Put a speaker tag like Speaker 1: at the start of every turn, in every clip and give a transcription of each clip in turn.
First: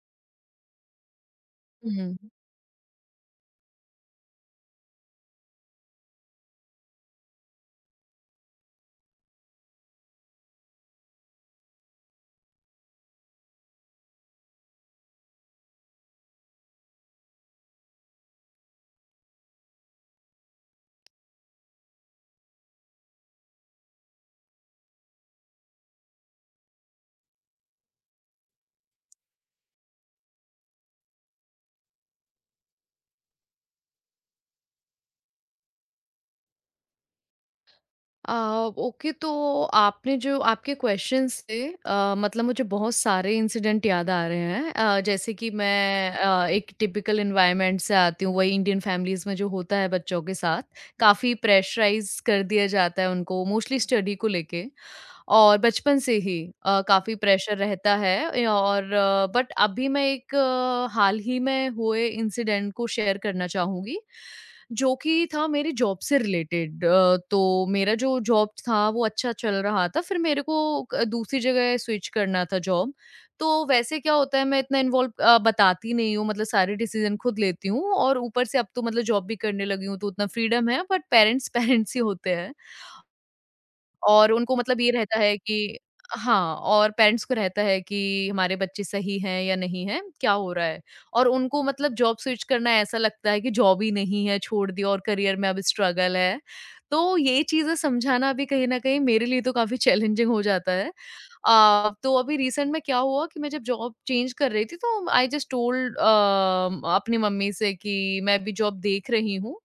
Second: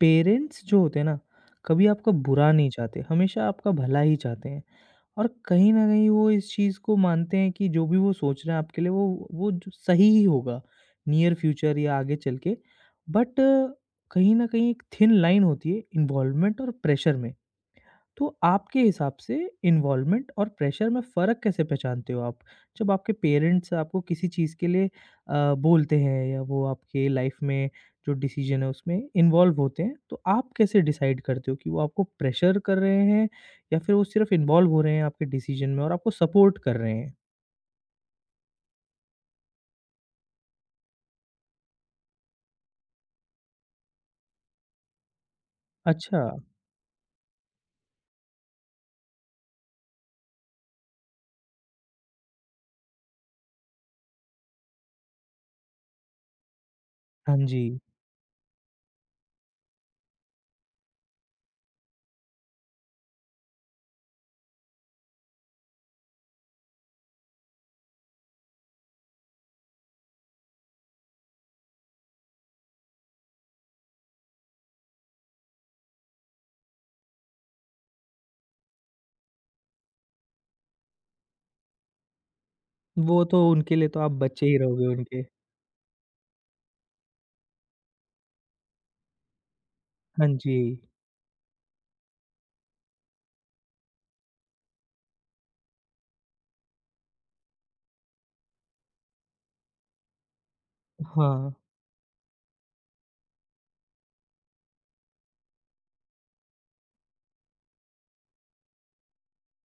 Speaker 1: Parents जो होते हैं ना, कभी आपका
Speaker 2: हुँ।
Speaker 1: बुरा नहीं चाहते, हमेशा आपका भला ही चाहते हैं। और कहीं न कहीं वो इस चीज़ को मानते हैं कि जो भी वो सोच रहे हैं आपके लिए वो जो सही ही होगा, नियर फ्यूचर या आगे चल के। बट कहीं न कहीं एक थिन लाइन होती है इन्वॉल्वमेंट और प्रेशर में। तो आपके हिसाब से इन्वॉल्वमेंट और प्रेशर में फ़र्क कैसे पहचानते हो आप? जब आपके पेरेंट्स आपको किसी चीज़ के लिए बोलते हैं या वो आपके लाइफ में जो डिसीजन है उसमें इन्वॉल्व होते हैं, तो आप कैसे डिसाइड करते हो कि वो आपको प्रेशर कर रहे हैं या फिर वो सिर्फ़ इन्वॉल्व हो रहे हैं आपके डिसीजन में और आपको सपोर्ट कर रहे हैं?
Speaker 2: अ, ओके तो आपने जो आपके क्वेश्चन से मतलब मुझे बहुत सारे इंसिडेंट याद आ रहे हैं। जैसे कि मैं
Speaker 1: अच्छा।
Speaker 2: एक टिपिकल एनवायरनमेंट से आती हूँ, वही इंडियन फैमिलीज़ में जो होता है बच्चों के साथ, काफ़ी प्रेशराइज़ कर दिया जाता है उनको मोस्टली स्टडी को लेके। और बचपन से ही काफ़ी
Speaker 1: हाँ
Speaker 2: प्रेशर
Speaker 1: जी।
Speaker 2: रहता है ए और। बट अभी मैं एक हाल ही में हुए इंसिडेंट को शेयर करना चाहूँगी। जो कि था मेरी जॉब से रिलेटेड। तो मेरा जो जॉब था वो अच्छा चल रहा था। फिर मेरे को दूसरी जगह स्विच करना था जॉब। तो वैसे क्या होता है, मैं इतना इन्वॉल्व बताती नहीं हूँ, मतलब सारे डिसीजन खुद लेती हूँ। और ऊपर से अब तो मतलब जॉब भी करने लगी हूँ, तो उतना फ्रीडम है। बट पेरेंट्स पेरेंट्स ही होते हैं।
Speaker 1: वो तो उनके लिए तो आप
Speaker 2: और
Speaker 1: बच्चे
Speaker 2: उनको
Speaker 1: ही
Speaker 2: मतलब
Speaker 1: रहोगे
Speaker 2: ये रहता
Speaker 1: उनके।
Speaker 2: है कि हाँ, और पेरेंट्स को रहता है कि हमारे बच्चे सही हैं या नहीं हैं,
Speaker 1: हाँ
Speaker 2: क्या हो
Speaker 1: जी।
Speaker 2: रहा है? और उनको मतलब जॉब स्विच करना ऐसा लगता है कि जॉब ही नहीं है, छोड़ दिया और करियर में अब स्ट्रगल है। तो ये चीज़ें समझाना भी कहीं न कहीं मेरे लिए तो काफ़ी चैलेंजिंग हो जाता है।
Speaker 1: हाँ,
Speaker 2: तो अभी रिसेंट में क्या हुआ कि मैं जब जॉब चेंज कर रही थी, तो आई जस्ट टोल्ड अपनी मम्मी से कि मैं अभी जॉब देख रही हूँ।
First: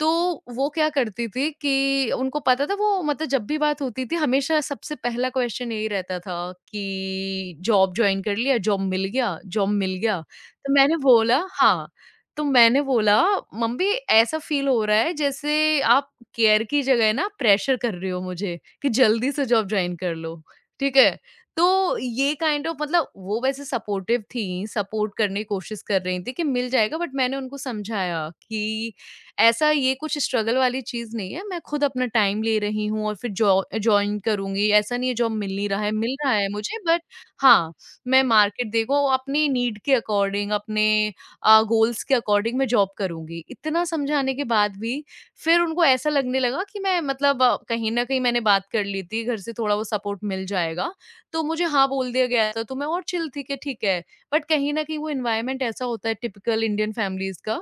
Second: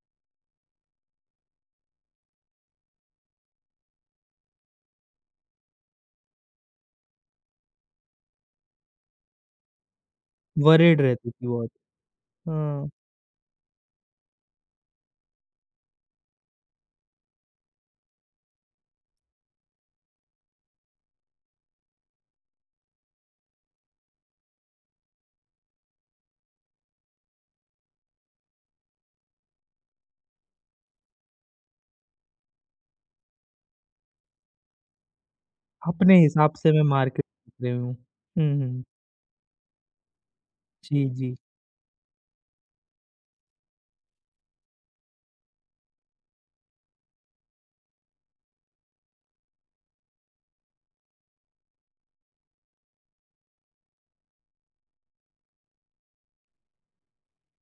Speaker 2: तो वो क्या करती थी कि उनको पता था, वो मतलब जब भी बात होती थी हमेशा सबसे पहला क्वेश्चन यही रहता था कि जॉब ज्वाइन कर लिया? जॉब मिल गया? जॉब मिल गया? तो मैंने
Speaker 1: वरीड रहती
Speaker 2: बोला
Speaker 1: थी बहुत।
Speaker 2: हाँ। तो मैंने
Speaker 1: हाँ।
Speaker 2: बोला मम्मी, ऐसा फील हो रहा है जैसे आप केयर की जगह ना प्रेशर कर रहे हो मुझे कि जल्दी से जॉब ज्वाइन कर लो, ठीक है। तो ये काइंड ऑफ मतलब वो वैसे सपोर्टिव थी, सपोर्ट करने की कोशिश कर रही थी कि मिल जाएगा। बट मैंने उनको समझाया कि ऐसा, ये कुछ स्ट्रगल वाली चीज़ नहीं है, मैं खुद अपना टाइम ले रही हूँ और फिर जॉ जॉइन करूँगी, ऐसा नहीं है जॉब मिल नहीं रहा है, मिल
Speaker 1: अपने
Speaker 2: रहा है
Speaker 1: हिसाब से
Speaker 2: मुझे।
Speaker 1: मैं
Speaker 2: बट
Speaker 1: मार्केट देख रही
Speaker 2: हाँ,
Speaker 1: हूँ।
Speaker 2: मैं
Speaker 1: हुँ,
Speaker 2: मार्केट
Speaker 1: हुँ।
Speaker 2: देखो, अपनी नीड के अकॉर्डिंग, अपने
Speaker 1: जी, जी।
Speaker 2: गोल्स के अकॉर्डिंग मैं जॉब करूँगी। इतना समझाने के बाद भी फिर उनको ऐसा लगने लगा कि मैं मतलब कहीं न कहीं मैंने बात कर ली थी, घर से थोड़ा वो सपोर्ट मिल जाएगा, तो मुझे हाँ बोल दिया गया था, तो मैं और चिल थी कि ठीक है। बट कहीं न कहीं वो एनवायरनमेंट ऐसा होता है टिपिकल इंडियन फैमिलीज़ का,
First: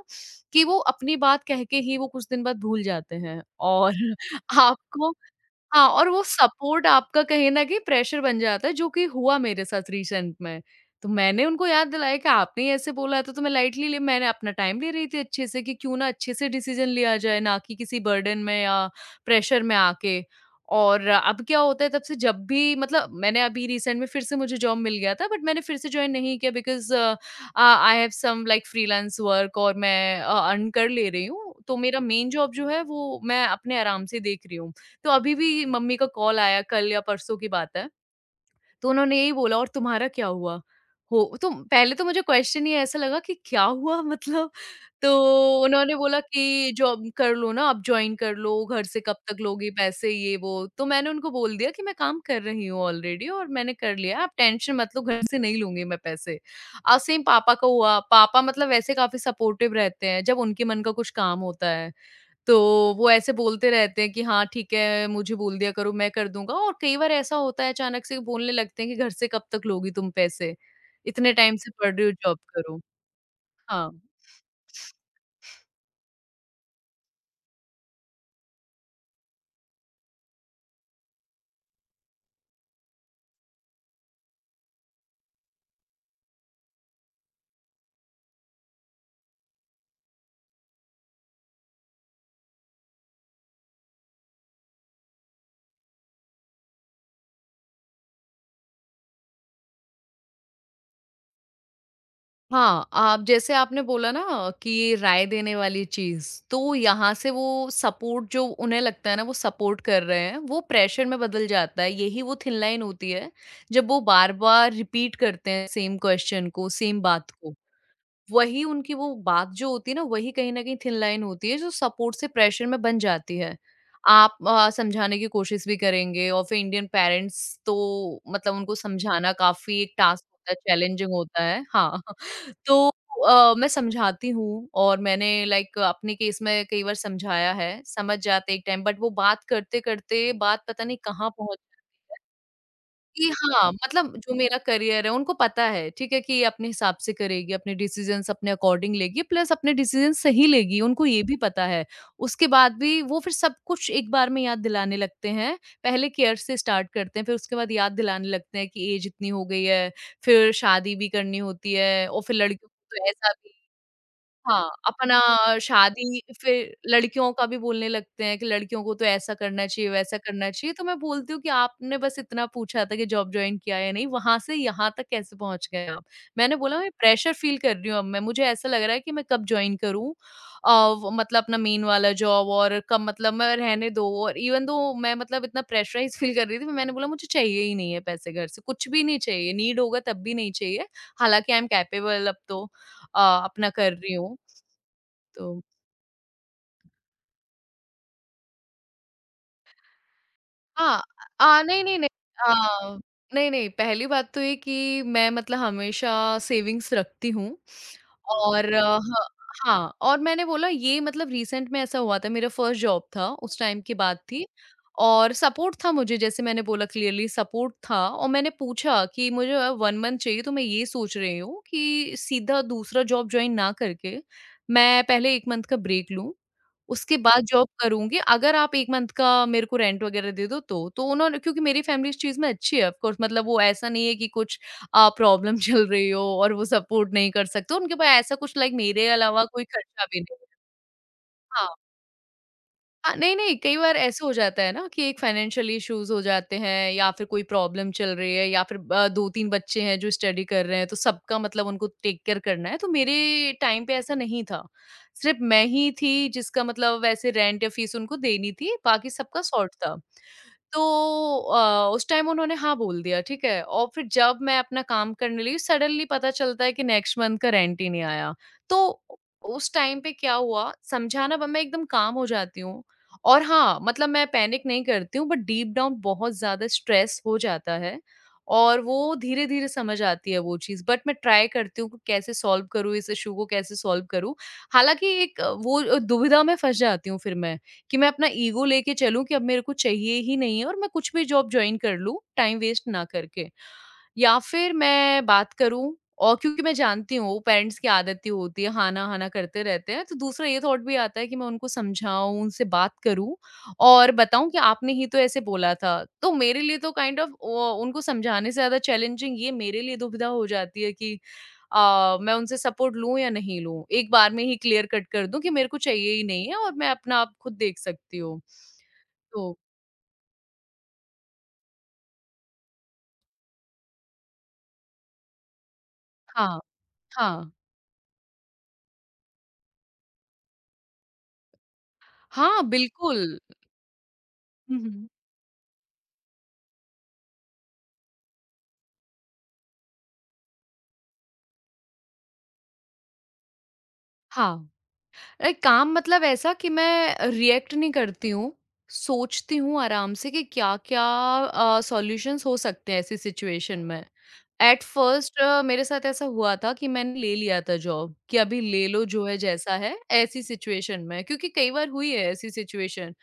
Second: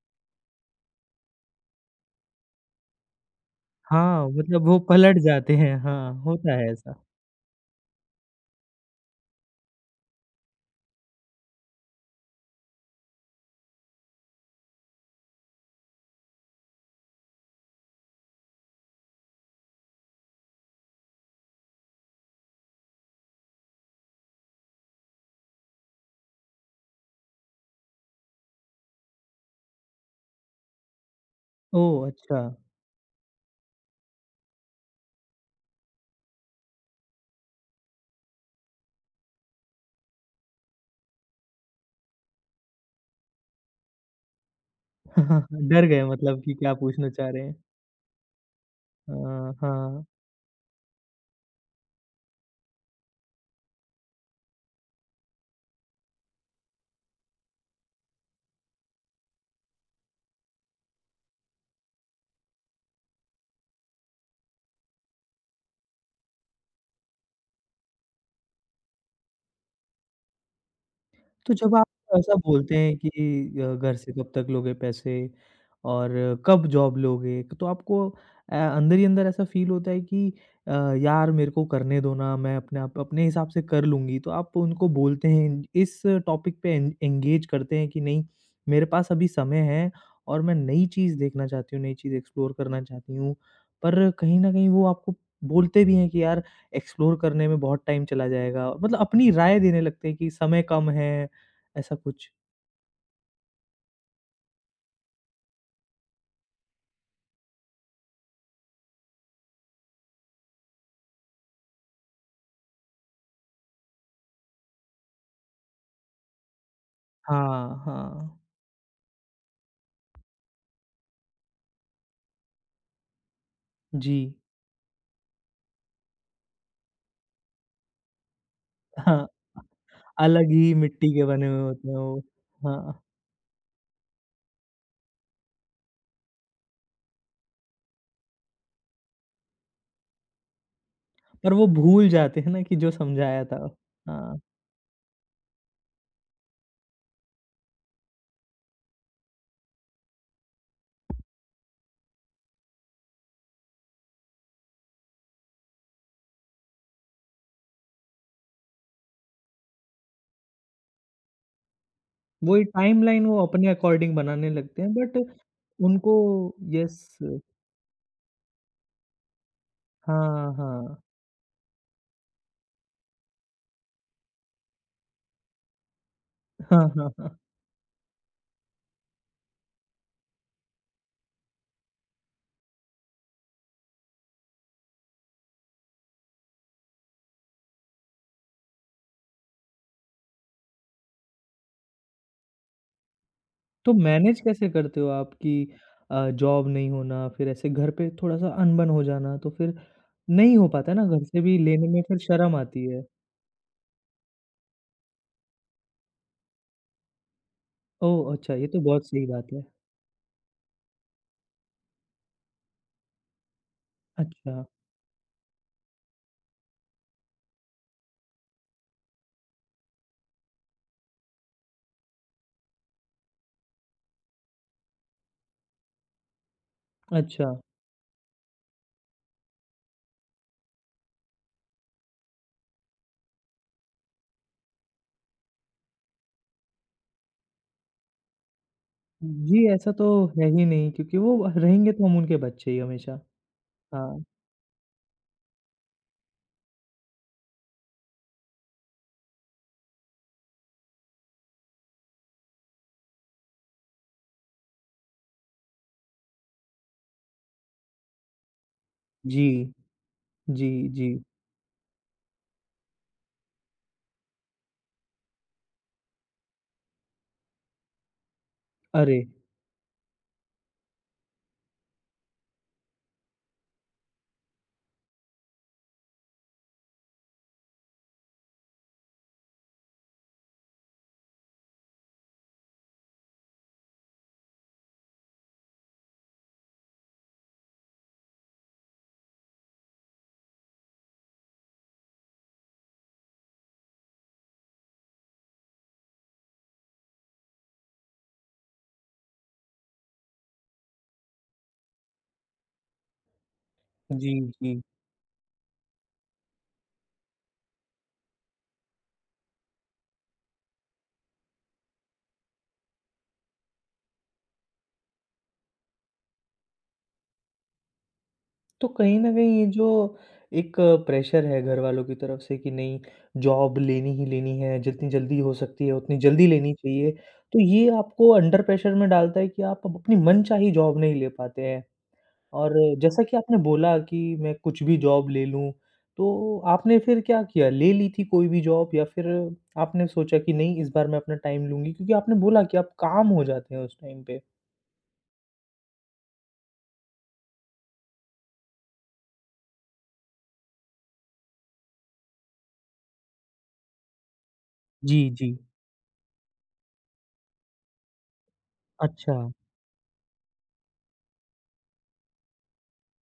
Speaker 2: कि वो अपनी बात कह के ही वो कुछ दिन बाद भूल जाते हैं और
Speaker 1: हाँ, मतलब वो
Speaker 2: आपको
Speaker 1: पलट जाते हैं।
Speaker 2: हाँ, और
Speaker 1: हाँ,
Speaker 2: वो
Speaker 1: होता है
Speaker 2: सपोर्ट
Speaker 1: ऐसा।
Speaker 2: आपका कहीं न कहीं प्रेशर बन जाता है, जो कि हुआ मेरे साथ रिसेंट में। तो मैंने उनको याद दिलाया कि आपने ही ऐसे बोला था, तो मैं लाइटली ले मैंने अपना टाइम ले रही थी अच्छे से कि क्यों ना अच्छे से डिसीज़न लिया जाए, ना कि किसी बर्डन में या प्रेशर में आके। और अब क्या होता है, तब से जब भी मतलब, मैंने अभी रिसेंट में फिर से मुझे जॉब मिल गया था, बट मैंने फिर से जॉइन नहीं किया, because I have some like freelance work और मैं अर्न कर ले रही हूँ। तो मेरा
Speaker 1: ओह!
Speaker 2: मेन
Speaker 1: अच्छा।
Speaker 2: जॉब जो है वो मैं अपने आराम से देख रही हूँ। तो अभी भी मम्मी का कॉल आया, कल या परसों की बात है, तो उन्होंने यही बोला, और तुम्हारा क्या हुआ? हो तो पहले तो मुझे क्वेश्चन ही ऐसा लगा कि क्या हुआ मतलब? तो
Speaker 1: डर
Speaker 2: उन्होंने
Speaker 1: गए
Speaker 2: बोला
Speaker 1: मतलब कि
Speaker 2: कि
Speaker 1: क्या
Speaker 2: जॉब
Speaker 1: पूछना चाह
Speaker 2: कर
Speaker 1: रहे
Speaker 2: लो
Speaker 1: हैं।
Speaker 2: ना, आप जॉइन कर लो, घर से
Speaker 1: अ,
Speaker 2: कब तक लोगे
Speaker 1: हाँ।
Speaker 2: पैसे, ये वो। तो मैंने उनको बोल दिया कि मैं काम कर रही हूँ ऑलरेडी और मैंने कर लिया है, आप टेंशन मत लो, घर से नहीं लूँगी मैं पैसे। सेम पापा का हुआ, पापा मतलब वैसे काफ़ी सपोर्टिव रहते हैं, जब उनके मन का कुछ काम होता है। तो वो ऐसे बोलते रहते हैं कि हाँ, ठीक है, मुझे बोल दिया करो, मैं कर दूँगा, और कई बार ऐसा होता है अचानक से बोलने लगते हैं कि घर से कब तक लोगी तुम पैसे? इतने
Speaker 1: तो
Speaker 2: टाइम से
Speaker 1: जब आप
Speaker 2: पढ़ रही हो,
Speaker 1: ऐसा
Speaker 2: जॉब
Speaker 1: बोलते
Speaker 2: करो।
Speaker 1: हैं कि
Speaker 2: हाँ।
Speaker 1: घर से कब तक लोगे पैसे और कब जॉब लोगे, तो आपको अंदर ही अंदर ऐसा फ़ील होता है कि अ, यार मेरे को करने दो ना, मैं अपने आप अपने हिसाब से कर लूँगी। तो आप उनको बोलते हैं, इस टॉपिक पे एन एंगेज करते हैं कि नहीं, मेरे पास अभी समय है और मैं नई चीज़ देखना चाहती हूँ, नई चीज़ एक्सप्लोर करना चाहती हूँ। पर कहीं न कहीं वो आपको बोलते भी हैं कि यार एक्सप्लोर करने में बहुत टाइम चला जाएगा। मतलब अपनी राय देने लगते हैं कि समय कम है, ऐसा कुछ।
Speaker 2: हाँ, आप जैसे आपने बोला ना कि राय देने वाली चीज़, तो यहाँ से वो सपोर्ट जो उन्हें लगता है ना वो सपोर्ट कर रहे हैं, वो प्रेशर में बदल जाता है, यही वो थिन लाइन होती है, जब वो बार-बार रिपीट करते हैं सेम क्वेश्चन को, सेम बात को।
Speaker 1: हाँ, हाँ।
Speaker 2: वही उनकी वो बात जो होती है ना वही कहीं न कहीं थिन लाइन होती है जो सपोर्ट से प्रेशर में बन जाती है।
Speaker 1: जी।
Speaker 2: आप समझाने की कोशिश भी करेंगे, और फिर इंडियन पेरेंट्स तो मतलब उनको
Speaker 1: हाँ,
Speaker 2: समझाना काफ़ी एक टास्क
Speaker 1: अलग
Speaker 2: होता है,
Speaker 1: ही
Speaker 2: चैलेंजिंग
Speaker 1: मिट्टी के
Speaker 2: होता
Speaker 1: बने हुए
Speaker 2: है।
Speaker 1: होते हैं
Speaker 2: हाँ,
Speaker 1: वो।
Speaker 2: तो
Speaker 1: हाँ,
Speaker 2: मैं समझाती हूँ, और मैंने लाइक अपने केस में कई बार समझाया है, समझ जाते एक टाइम, बट वो बात करते-करते बात पता नहीं कहाँ
Speaker 1: पर
Speaker 2: पहुँच
Speaker 1: वो भूल
Speaker 2: जाती है।
Speaker 1: जाते हैं ना कि जो
Speaker 2: कि
Speaker 1: समझाया था।
Speaker 2: हाँ, मतलब जो
Speaker 1: हाँ,
Speaker 2: मेरा करियर है उनको पता है, ठीक है, कि ये अपने हिसाब से करेगी, अपने डिसीज़न्स अपने अकॉर्डिंग लेगी, प्लस अपने डिसीज़न्स सही लेगी, उनको ये भी पता है। उसके बाद भी वो फिर सब कुछ एक बार में याद दिलाने लगते हैं, पहले केयर से स्टार्ट करते हैं, फिर उसके बाद याद दिलाने लगते हैं कि एज इतनी हो गई है, फिर शादी भी करनी होती है, और फिर
Speaker 1: वही
Speaker 2: लड़कियों को तो
Speaker 1: टाइमलाइन
Speaker 2: ऐसा
Speaker 1: वो
Speaker 2: भी
Speaker 1: अपने अकॉर्डिंग बनाने
Speaker 2: हाँ,
Speaker 1: लगते हैं बट
Speaker 2: अपना
Speaker 1: उनको।
Speaker 2: शादी, फिर
Speaker 1: यस।
Speaker 2: लड़कियों का भी बोलने लगते हैं कि लड़कियों को तो ऐसा करना चाहिए, वैसा करना
Speaker 1: हाँ,
Speaker 2: चाहिए। तो मैं
Speaker 1: हाँ।
Speaker 2: बोलती हूँ कि आपने बस इतना पूछा था कि जॉब जॉइन किया या नहीं, वहाँ से यहाँ तक कैसे पहुँच गए आप? मैंने बोला
Speaker 1: हाँ,
Speaker 2: मैं
Speaker 1: हाँ,
Speaker 2: प्रेशर
Speaker 1: हाँ।
Speaker 2: फील कर रही हूँ अब मैं, मुझे ऐसा लग रहा है कि मैं कब जॉइन करूँ अ, व मतलब अपना मेन वाला जॉब, और कब मतलब मैं रहने दो, और इवन दो मैं मतलब इतना प्रेशराइज़ फील कर रही थी, मैंने बोला मुझे चाहिए ही नहीं है पैसे घर से, कुछ भी नहीं चाहिए, नीड होगा तब भी नहीं चाहिए। हालाँकि आई एम कैपेबल अब तो अ, अपना कर
Speaker 1: तो
Speaker 2: रही हूँ।
Speaker 1: मैनेज कैसे करते हो आप कि
Speaker 2: तो
Speaker 1: जॉब नहीं होना, फिर ऐसे घर पे थोड़ा-सा अनबन हो जाना, तो फिर नहीं हो पाता है
Speaker 2: हाँ,
Speaker 1: ना, घर से भी
Speaker 2: नहीं,
Speaker 1: लेने
Speaker 2: नहीं,
Speaker 1: में
Speaker 2: नहीं।
Speaker 1: फिर शर्म आती
Speaker 2: अ,
Speaker 1: है।
Speaker 2: नहीं, नहीं, पहली बात तो ये कि मैं मतलब हमेशा सेविंग्स रखती हूँ।
Speaker 1: ओह! अच्छा, ये
Speaker 2: और
Speaker 1: तो
Speaker 2: आ,
Speaker 1: बहुत सही
Speaker 2: ह
Speaker 1: बात है।
Speaker 2: हाँ, और मैंने बोला ये मतलब रिसेंट में ऐसा हुआ था, मेरा फर्स्ट जॉब था, उस टाइम की बात थी,
Speaker 1: अच्छा,
Speaker 2: और सपोर्ट था मुझे, जैसे मैंने बोला क्लियरली सपोर्ट था। और मैंने पूछा कि मुझे 1 मंथ चाहिए, तो मैं ये सोच रही हूँ कि सीधा दूसरा जॉब जॉइन ना करके, मैं पहले 1 मंथ का ब्रेक लूँ, उसके बाद
Speaker 1: अच्छा।
Speaker 2: जॉब करूँगी, अगर आप 1 मंथ का मेरे को रेंट वग़ैरह दे दो तो। तो उन्होंने, क्योंकि मेरी फैमिली इस चीज़ में अच्छी है ऑफ कोर्स, मतलब वो ऐसा नहीं है कि कुछ प्रॉब्लम चल रही हो और वो सपोर्ट नहीं कर सकते, उनके पास ऐसा कुछ, लाइक मेरे अलावा कोई
Speaker 1: जी, ऐसा
Speaker 2: खर्चा
Speaker 1: तो
Speaker 2: भी नहीं।
Speaker 1: है ही नहीं क्योंकि वो
Speaker 2: हाँ।
Speaker 1: रहेंगे तो हम उनके बच्चे ही
Speaker 2: हाँ,
Speaker 1: हमेशा।
Speaker 2: नहीं, नहीं, कई बार ऐसे
Speaker 1: हाँ।
Speaker 2: हो जाता है ना कि एक फाइनेंशियल इश्यूज़ हो जाते हैं, या फिर कोई प्रॉब्लम चल रही है, या फिर 2-3 बच्चे हैं जो स्टडी कर रहे हैं, तो सबका मतलब उनको टेक केयर करना है, तो मेरे टाइम पे ऐसा नहीं था। सिर्फ़ मैं ही थी जिसका मतलब वैसे रेंट या फीस उनको देनी थी, बाकी सबका
Speaker 1: जी,
Speaker 2: सॉर्ट था।
Speaker 1: जी,
Speaker 2: तो
Speaker 1: जी।
Speaker 2: उस टाइम उन्होंने हाँ बोल दिया, ठीक है? और फिर जब मैं अपना काम करने लगी, सडनली पता चलता है कि नेक्स्ट मंथ का रेंट ही नहीं आया। तो
Speaker 1: अरे!
Speaker 2: उस टाइम पे क्या हुआ, समझाना, मैं एकदम काम हो जाती हूँ, और हाँ, मतलब मैं पैनिक नहीं करती हूँ बट डीप डाउन बहुत ज़्यादा स्ट्रेस हो जाता है, और वो धीरे-धीरे समझ आती है वो चीज़, बट मैं ट्राई करती हूँ कि कैसे सॉल्व करूँ, इस इश्यू को कैसे सॉल्व करूँ। हालाँकि एक वो दुविधा में फँस जाती हूँ फिर मैं। कि मैं अपना ईगो लेके चलूँ कि अब मेरे को चाहिए ही नहीं है और मैं कुछ भी जॉब जॉइन कर लूँ, टाइम वेस्ट ना करके। या फिर मैं बात करूँ, और क्योंकि मैं जानती हूँ पेरेंट्स की आदत ही होती है, हाँ ना करते रहते हैं। तो दूसरा ये थॉट भी आता है कि मैं उनको समझाऊँ, उनसे बात करूँ और
Speaker 1: जी,
Speaker 2: बताऊँ कि
Speaker 1: जी।
Speaker 2: आपने ही तो ऐसे बोला था। तो मेरे लिए तो काइंड ऑफ़ वो उनको समझाने से ज़्यादा चैलेंजिंग ये मेरे लिए दुविधा हो जाती है कि मैं उनसे सपोर्ट लूँ या नहीं लूँ? एक बार में ही क्लियर कट कर दूँ कि मेरे को चाहिए ही नहीं है और मैं अपना आप खुद देख सकती हूँ।
Speaker 1: तो कहीं न
Speaker 2: तो
Speaker 1: कहीं ये जो एक प्रेशर है घरवालों की तरफ से कि नहीं, जॉब लेनी ही लेनी है, जितनी जल्दी हो सकती है उतनी जल्दी
Speaker 2: हाँ,
Speaker 1: लेनी चाहिए।
Speaker 2: हाँ।
Speaker 1: तो ये आपको अंडर प्रेशर में डालता है कि आप अब अपनी मनचाही जॉब नहीं ले पाते हैं।
Speaker 2: हाँ,
Speaker 1: और जैसा
Speaker 2: बिल्कुल।
Speaker 1: कि आपने बोला कि मैं
Speaker 2: हुँ,
Speaker 1: कुछ भी
Speaker 2: हुँ।
Speaker 1: जॉब ले लूँ, तो आपने फिर क्या किया? ले ली थी कोई भी जॉब या फिर आपने सोचा कि नहीं इस बार मैं अपना टाइम लूँगी? क्योंकि आपने बोला कि आप काम हो जाते हैं उस टाइम पे।
Speaker 2: हाँ। अरे काम मतलब ऐसा कि मैं रिएक्ट नहीं करती हूँ, सोचती हूँ आराम से कि क्या क्या सॉल्यूशंस हो सकते हैं ऐसी सिचुएशन में। एट
Speaker 1: जी,
Speaker 2: फर्स्ट
Speaker 1: जी।
Speaker 2: मेरे साथ ऐसा हुआ था कि मैंने ले लिया था जॉब कि अभी ले लो जो
Speaker 1: अच्छा।
Speaker 2: है जैसा है, ऐसी सिचुएशन में, क्योंकि कई बार हुई है ऐसी सिचुएशन।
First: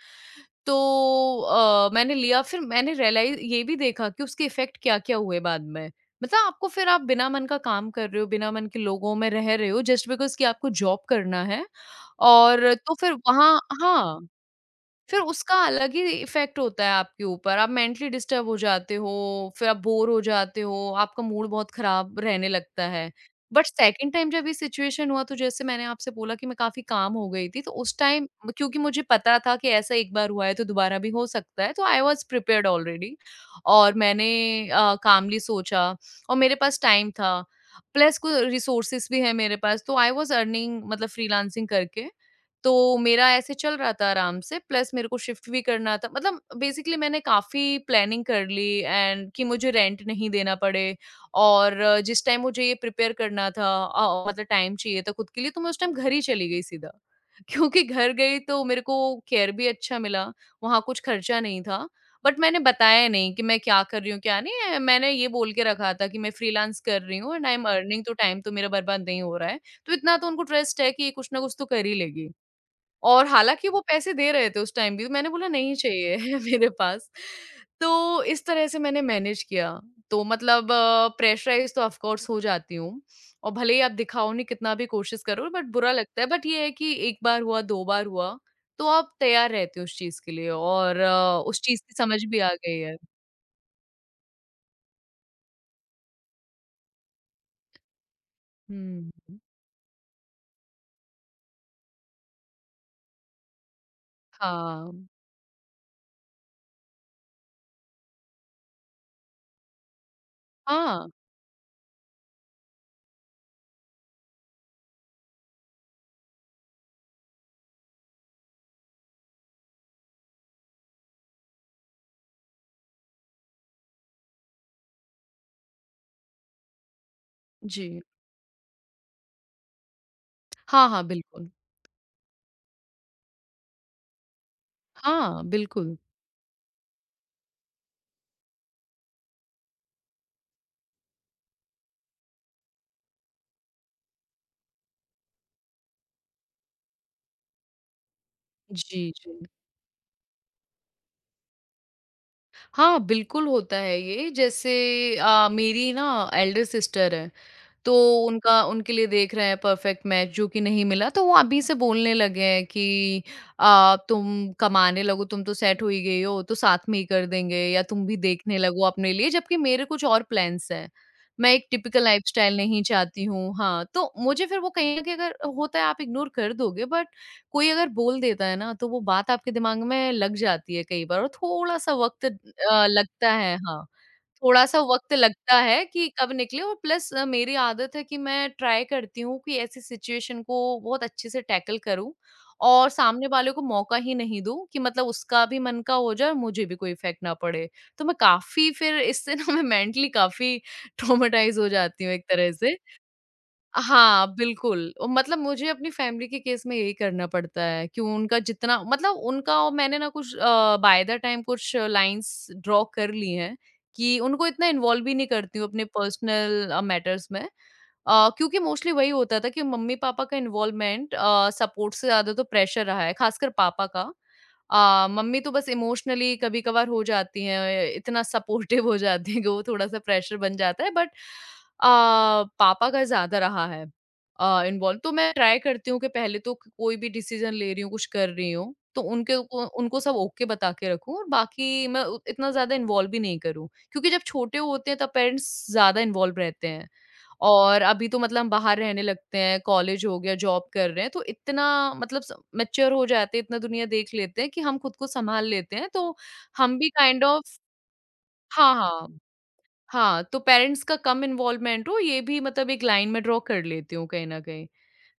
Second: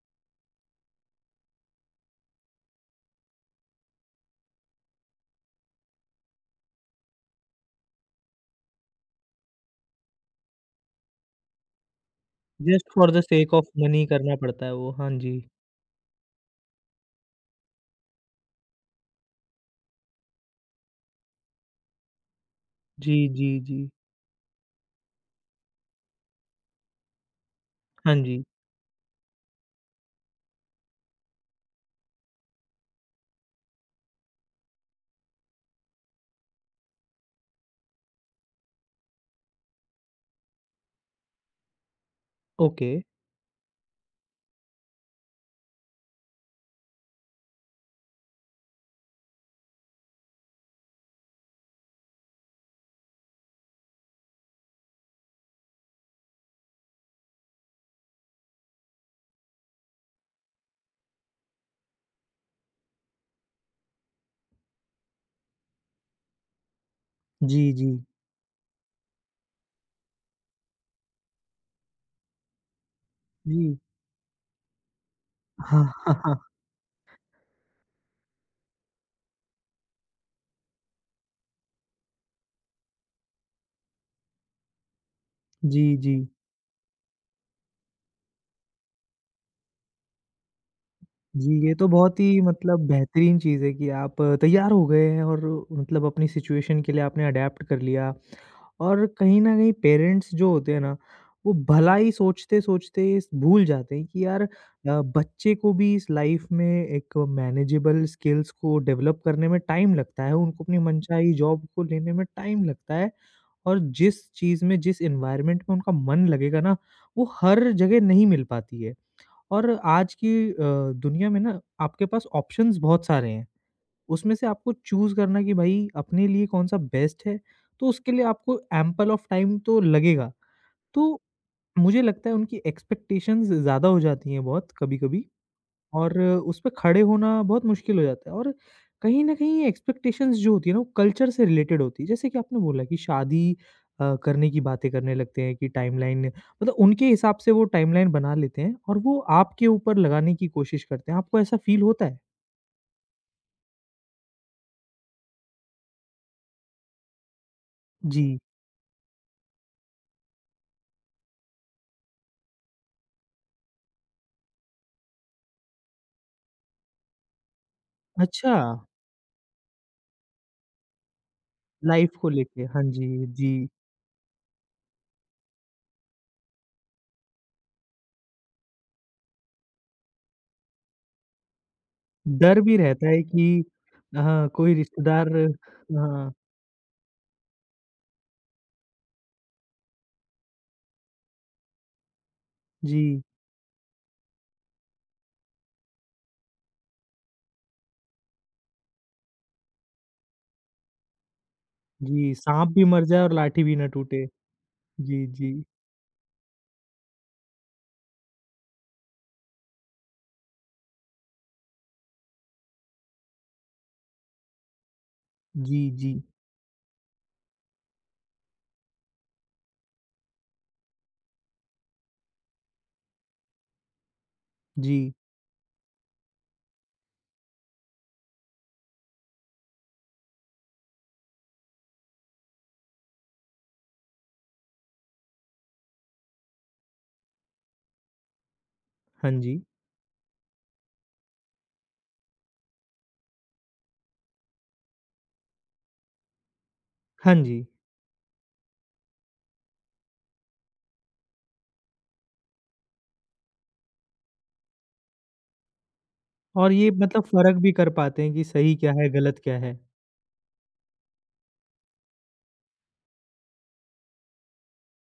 Speaker 2: तो मैंने लिया, फिर मैंने रियलाइज ये भी देखा कि उसके इफेक्ट क्या क्या हुए बाद में। मतलब आपको फिर आप बिना मन का काम कर रहे हो, बिना मन के लोगों में रह रहे हो जस्ट बिकॉज कि आपको जॉब करना है, और
Speaker 1: जस्ट
Speaker 2: तो
Speaker 1: फॉर
Speaker 2: फिर
Speaker 1: द
Speaker 2: वहाँ
Speaker 1: सेक ऑफ मनी
Speaker 2: हाँ,
Speaker 1: करना पड़ता है वो। हाँ
Speaker 2: फिर
Speaker 1: जी।
Speaker 2: उसका अलग ही इफ़ेक्ट होता है आपके ऊपर, आप मेंटली डिस्टर्ब हो जाते हो, फिर आप बोर हो जाते हो, आपका मूड बहुत खराब रहने लगता है।
Speaker 1: जी, जी,
Speaker 2: बट
Speaker 1: जी।
Speaker 2: सेकंड टाइम जब ये सिचुएशन हुआ तो जैसे मैंने आपसे बोला कि मैं काफ़ी काम हो गई थी, तो उस
Speaker 1: हाँ
Speaker 2: टाइम
Speaker 1: जी।
Speaker 2: क्योंकि मुझे पता था कि ऐसा एक बार हुआ है तो दोबारा भी हो सकता है, तो आई वाज़ प्रिपेयर्ड ऑलरेडी। और मैंने कामली सोचा और मेरे पास टाइम था, प्लस कोई रिसोर्सेज़ भी हैं मेरे पास, तो आई वाज़ अर्निंग मतलब फ्रीलांसिंग करके। तो
Speaker 1: ओके।
Speaker 2: मेरा ऐसे चल रहा था आराम से, प्लस मेरे को शिफ्ट भी करना था, मतलब बेसिकली मैंने काफ़ी प्लानिंग कर ली एंड कि मुझे रेंट नहीं देना पड़े। और जिस टाइम मुझे ये प्रिपेयर करना था, मतलब टाइम चाहिए था खुद के लिए, तो मैं उस टाइम घर ही चली गई सीधा। क्योंकि घर गई तो मेरे को केयर भी अच्छा मिला, वहाँ कुछ खर्चा नहीं था। बट मैंने बताया नहीं कि मैं क्या कर रही हूँ क्या नहीं है। मैंने ये बोल के रखा था कि मैं फ्रीलांस कर रही हूँ एंड आई
Speaker 1: जी,
Speaker 2: एम
Speaker 1: जी।
Speaker 2: अर्निंग, तो टाइम तो मेरा बर्बाद नहीं हो रहा है। तो इतना तो उनको ट्रस्ट है कि ये कुछ ना कुछ तो कर ही लेगी। और हालाँकि
Speaker 1: जी।
Speaker 2: वो पैसे दे रहे थे उस टाइम भी, तो मैंने बोला नहीं
Speaker 1: हाँ, हाँ,
Speaker 2: चाहिए
Speaker 1: हाँ।
Speaker 2: मेरे पास। तो इस तरह से मैंने मैनेज किया। तो मतलब प्रेशराइज़ तो ऑफ़ कोर्स हो जाती हूँ और भले ही आप दिखाओ नहीं, कितना भी कोशिश करो, बट
Speaker 1: जी,
Speaker 2: बुरा
Speaker 1: जी।
Speaker 2: लगता है। बट ये है कि 1 बार हुआ, 2 बार हुआ, तो आप तैयार रहते हो उस चीज़ के लिए और
Speaker 1: जी,
Speaker 2: उस
Speaker 1: ये
Speaker 2: चीज़
Speaker 1: तो
Speaker 2: की
Speaker 1: बहुत
Speaker 2: समझ भी
Speaker 1: ही
Speaker 2: आ गई
Speaker 1: मतलब
Speaker 2: है।
Speaker 1: बेहतरीन चीज़ है कि आप तैयार हो गए हैं और मतलब अपनी सिचुएशन के लिए आपने अडैप्ट कर लिया। और
Speaker 2: हुँ।
Speaker 1: कहीं न कहीं पेरेंट्स जो होते हैं ना, वो भलाई सोचते-सोचते स भूल जाते हैं कि यार
Speaker 2: हाँ।
Speaker 1: बच्चे को भी इस लाइफ़ में एक मैनेजेबल स्किल्स को डेवलप करने में टाइम लगता है, उनको अपनी
Speaker 2: हाँ।
Speaker 1: मनचाही जॉब को लेने में टाइम लगता है और जिस चीज़ में, जिस एनवायरनमेंट में उनका मन लगेगा ना, वो हर जगह नहीं मिल पाती है। और आज की दुनिया में ना आपके पास ऑप्शंस बहुत सारे हैं। उसमें से आपको चूज़ करना कि भाई अपने लिए कौन-सा बेस्ट है, तो
Speaker 2: जी।
Speaker 1: उसके लिए आपको एम्पल ऑफ टाइम तो लगेगा।
Speaker 2: हाँ, हाँ,
Speaker 1: तो
Speaker 2: बिल्कुल।
Speaker 1: मुझे लगता है उनकी एक्सपेक्टेशंस ज़्यादा हो जाती हैं बहुत कभी-कभी।
Speaker 2: हाँ, बिल्कुल।
Speaker 1: और उस पे खड़े होना बहुत मुश्किल हो जाता है और कहीं न कहीं एक्सपेक्टेशंस जो होती है ना वो कल्चर से रिलेटेड होती है। जैसे कि आपने बोला कि शादी करने की बातें करने लगते हैं कि टाइमलाइन मतलब उनके हिसाब से वो टाइमलाइन बना लेते हैं और
Speaker 2: जी,
Speaker 1: वो
Speaker 2: जी।
Speaker 1: आपके ऊपर लगाने की कोशिश करते हैं। आपको ऐसा फ़ील होता है?
Speaker 2: हाँ, बिल्कुल होता है ये। जैसे मेरी ना एल्डर सिस्टर है, तो
Speaker 1: जी।
Speaker 2: उनका उनके लिए देख रहे हैं परफेक्ट मैच जो कि नहीं मिला, तो वो अभी से बोलने लगे हैं कि आ, तुम कमाने लगो, तुम तो सेट हो ही गई हो, तो साथ में ही कर देंगे, या तुम भी
Speaker 1: अच्छा,
Speaker 2: देखने लगो अपने लिए, जबकि मेरे कुछ और प्लान्स हैं। मैं एक टिपिकल
Speaker 1: लाइफ़ को
Speaker 2: लाइफस्टाइल
Speaker 1: लेके।
Speaker 2: नहीं
Speaker 1: हाँ
Speaker 2: चाहती
Speaker 1: जी,
Speaker 2: हूँ।
Speaker 1: जी।
Speaker 2: हाँ, तो मुझे फिर वो कहीं ना कहीं अगर होता है आप इग्नोर कर दोगे, बट कोई अगर बोल देता है ना तो वो बात आपके दिमाग में लग जाती है कई बार, और थोड़ा सा वक्त
Speaker 1: डर भी रहता है
Speaker 2: लगता
Speaker 1: कि
Speaker 2: है। हाँ,
Speaker 1: हाँ, कोई
Speaker 2: थोड़ा-सा वक़्त
Speaker 1: रिश्तेदार।
Speaker 2: लगता है कि कब
Speaker 1: हाँ,
Speaker 2: निकले। और प्लस मेरी आदत है कि मैं ट्राई करती हूँ कि ऐसी सिचुएशन को बहुत अच्छे से टैकल करूँ और
Speaker 1: जी,
Speaker 2: सामने वाले को मौका ही नहीं दूँ कि मतलब उसका भी मन का हो जाए और मुझे भी कोई इफ़ेक्ट ना पड़े। तो मैं काफ़ी फिर इससे ना मैं मेंटली काफ़ी ट्रॉमेटाइज़ हो जाती हूँ एक
Speaker 1: जी,
Speaker 2: तरह
Speaker 1: साँप
Speaker 2: से।
Speaker 1: भी मर जाए और लाठी भी ना
Speaker 2: हाँ,
Speaker 1: टूटे।
Speaker 2: बिल्कुल। और
Speaker 1: जी,
Speaker 2: मतलब
Speaker 1: जी।
Speaker 2: मुझे अपनी फैमिली के केस में यही करना पड़ता है कि उनका जितना मतलब उनका, और मैंने ना कुछ बाय द टाइम कुछ लाइन्स ड्रॉ कर ली हैं कि उनको इतना इन्वॉल्व भी नहीं करती हूँ
Speaker 1: जी,
Speaker 2: अपने
Speaker 1: जी,
Speaker 2: पर्सनल मैटर्स में। क्योंकि मोस्टली वही होता था कि मम्मी-पापा का इन्वॉल्वमेंट सपोर्ट से ज़्यादा तो प्रेशर रहा है, ख़ासकर पापा का।
Speaker 1: जी।
Speaker 2: मम्मी तो बस इमोशनली कभी-कभार हो जाती हैं, इतना सपोर्टिव हो जाती हैं कि वो थोड़ा-सा प्रेशर बन जाता है, बट अ, पापा का ज़्यादा रहा है। इन्वॉल्व तो मैं ट्राई करती हूँ कि पहले तो कोई भी डिसीज़न ले रही हूँ, कुछ कर रही हूँ, तो
Speaker 1: हाँ
Speaker 2: उनके
Speaker 1: जी,
Speaker 2: को उनको सब ओके बता के रखूँ और बाकी मैं उ इतना ज़्यादा इन्वॉल्व भी नहीं करूँ। क्योंकि जब छोटे होते हैं तब पेरेंट्स ज़्यादा इन्वॉल्व रहते हैं,
Speaker 1: हाँ जी।
Speaker 2: और अभी तो मतलब हम बाहर रहने लगते हैं, कॉलेज हो गया, जॉब कर रहे हैं, तो इतना मतलब स मैच्योर हो जाते हैं, इतना दुनिया देख लेते हैं कि हम खुद को सँभाल लेते हैं, तो
Speaker 1: और
Speaker 2: हम भी
Speaker 1: ये मतलब
Speaker 2: काइंड
Speaker 1: फ़र्क
Speaker 2: ऑफ
Speaker 1: भी कर पाते हैं कि
Speaker 2: हाँ,
Speaker 1: सही क्या है,
Speaker 2: हाँ।
Speaker 1: गलत क्या है।
Speaker 2: हाँ, तो पेरेंट्स का कम इन्वॉल्वमेंट हो ये भी मतलब एक लाइन में ड्रॉ कर लेती हूँ कहीं न कहीं।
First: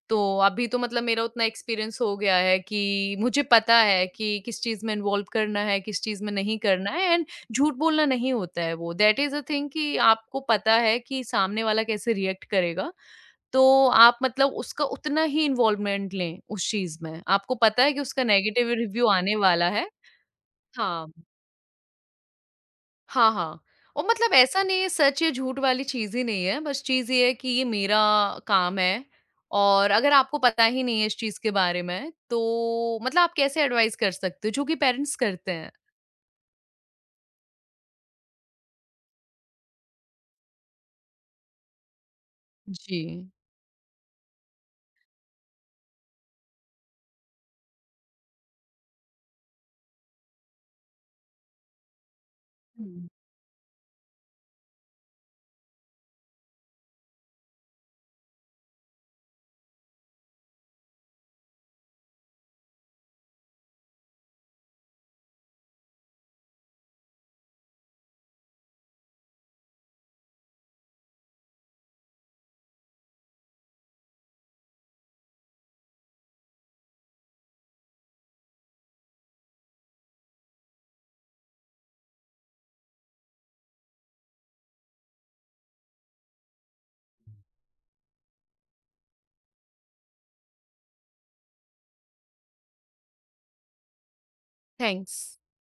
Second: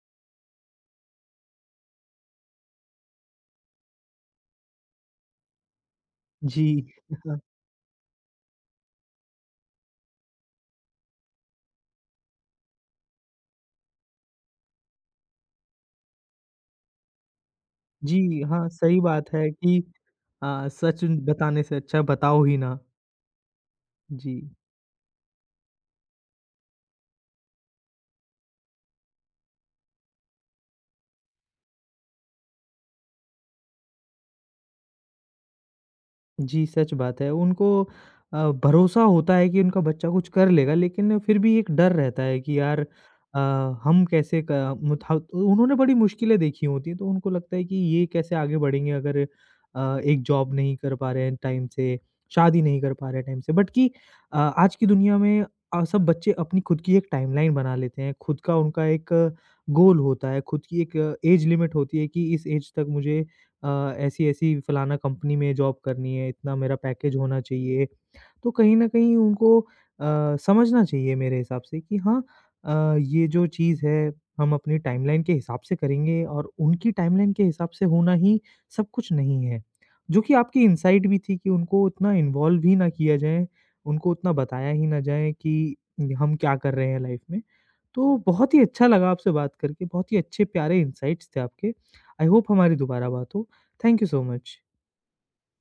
Speaker 2: तो अभी तो मतलब मेरा उतना एक्सपीरियंस हो गया है कि मुझे पता है कि किस चीज़ में इन्वॉल्व करना है, किस चीज़ में नहीं
Speaker 1: जी,
Speaker 2: करना है, एंड
Speaker 1: हाँ,
Speaker 2: झूठ बोलना नहीं होता है वो। दैट इज़ अ थिंग कि आपको पता है कि सामने वाला कैसे रिएक्ट करेगा, तो आप मतलब उसका उतना ही इन्वॉल्वमेंट लें उस चीज़ में। आपको पता है कि उसका
Speaker 1: जी, हाँ,
Speaker 2: नेगेटिव
Speaker 1: सही
Speaker 2: रिव्यू
Speaker 1: बात
Speaker 2: आने
Speaker 1: है
Speaker 2: वाला
Speaker 1: कि
Speaker 2: है।
Speaker 1: सच
Speaker 2: हाँ।
Speaker 1: बताने से अच्छा बताओ ही ना।
Speaker 2: हाँ, हाँ। और मतलब
Speaker 1: जी।
Speaker 2: ऐसा नहीं है, सच या झूठ वाली चीज़ ही नहीं है, बस चीज़ ये है कि ये मेरा काम है। और अगर आपको पता ही नहीं है इस चीज़ के बारे में, तो मतलब आप कैसे एडवाइस कर सकते हो, जो कि पेरेंट्स करते हैं?
Speaker 1: जी, सच बात है। उनको भरोसा होता है कि उनका बच्चा कुछ कर लेगा, लेकिन फिर भी एक डर रहता है कि यार
Speaker 2: जी।
Speaker 1: हम कैसे क मुथा उन्होंने बड़ी मुश्किलें देखी होती हैं, तो उनको लगता है कि ये कैसे आगे बढ़ेंगे अगर एक जॉब नहीं कर पा रहे हैं टाइम से, शादी नहीं कर
Speaker 2: हुँ।
Speaker 1: पा रहे हैं टाइम से। बट कि आज की दुनिया में सब बच्चे अपनी खुद की एक टाइमलाइन बना लेते हैं, खुद का उनका एक गोल होता है, खुद की एक एज लिमिट होती है कि इस एज तक मुझे अ, ऐसी-ऐसी फलाना कंपनी में जॉब करनी है, इतना मेरा पैकेज होना चाहिए। तो कहीं न कहीं उनको समझना चाहिए मेरे हिसाब से कि हाँ, अ, ये जो चीज़ है हम अपनी टाइमलाइन के हिसाब से करेंगे और उनकी टाइमलाइन के हिसाब से होना ही सब कुछ नहीं है। जो कि आपकी इनसाइट भी थी कि उनको उतना इन्वॉल्व ही ना किया जाए, उनको उतना बताया ही ना जाए कि हम क्या कर रहे हैं लाइफ में। तो बहुत ही अच्छा लगा आपसे बात करके, बहुत ही अच्छे प्यारे इनसाइट्स थे आपके। आई होप हमारी दोबारा बात हो। Thank you so much.
Speaker 2: Thanks.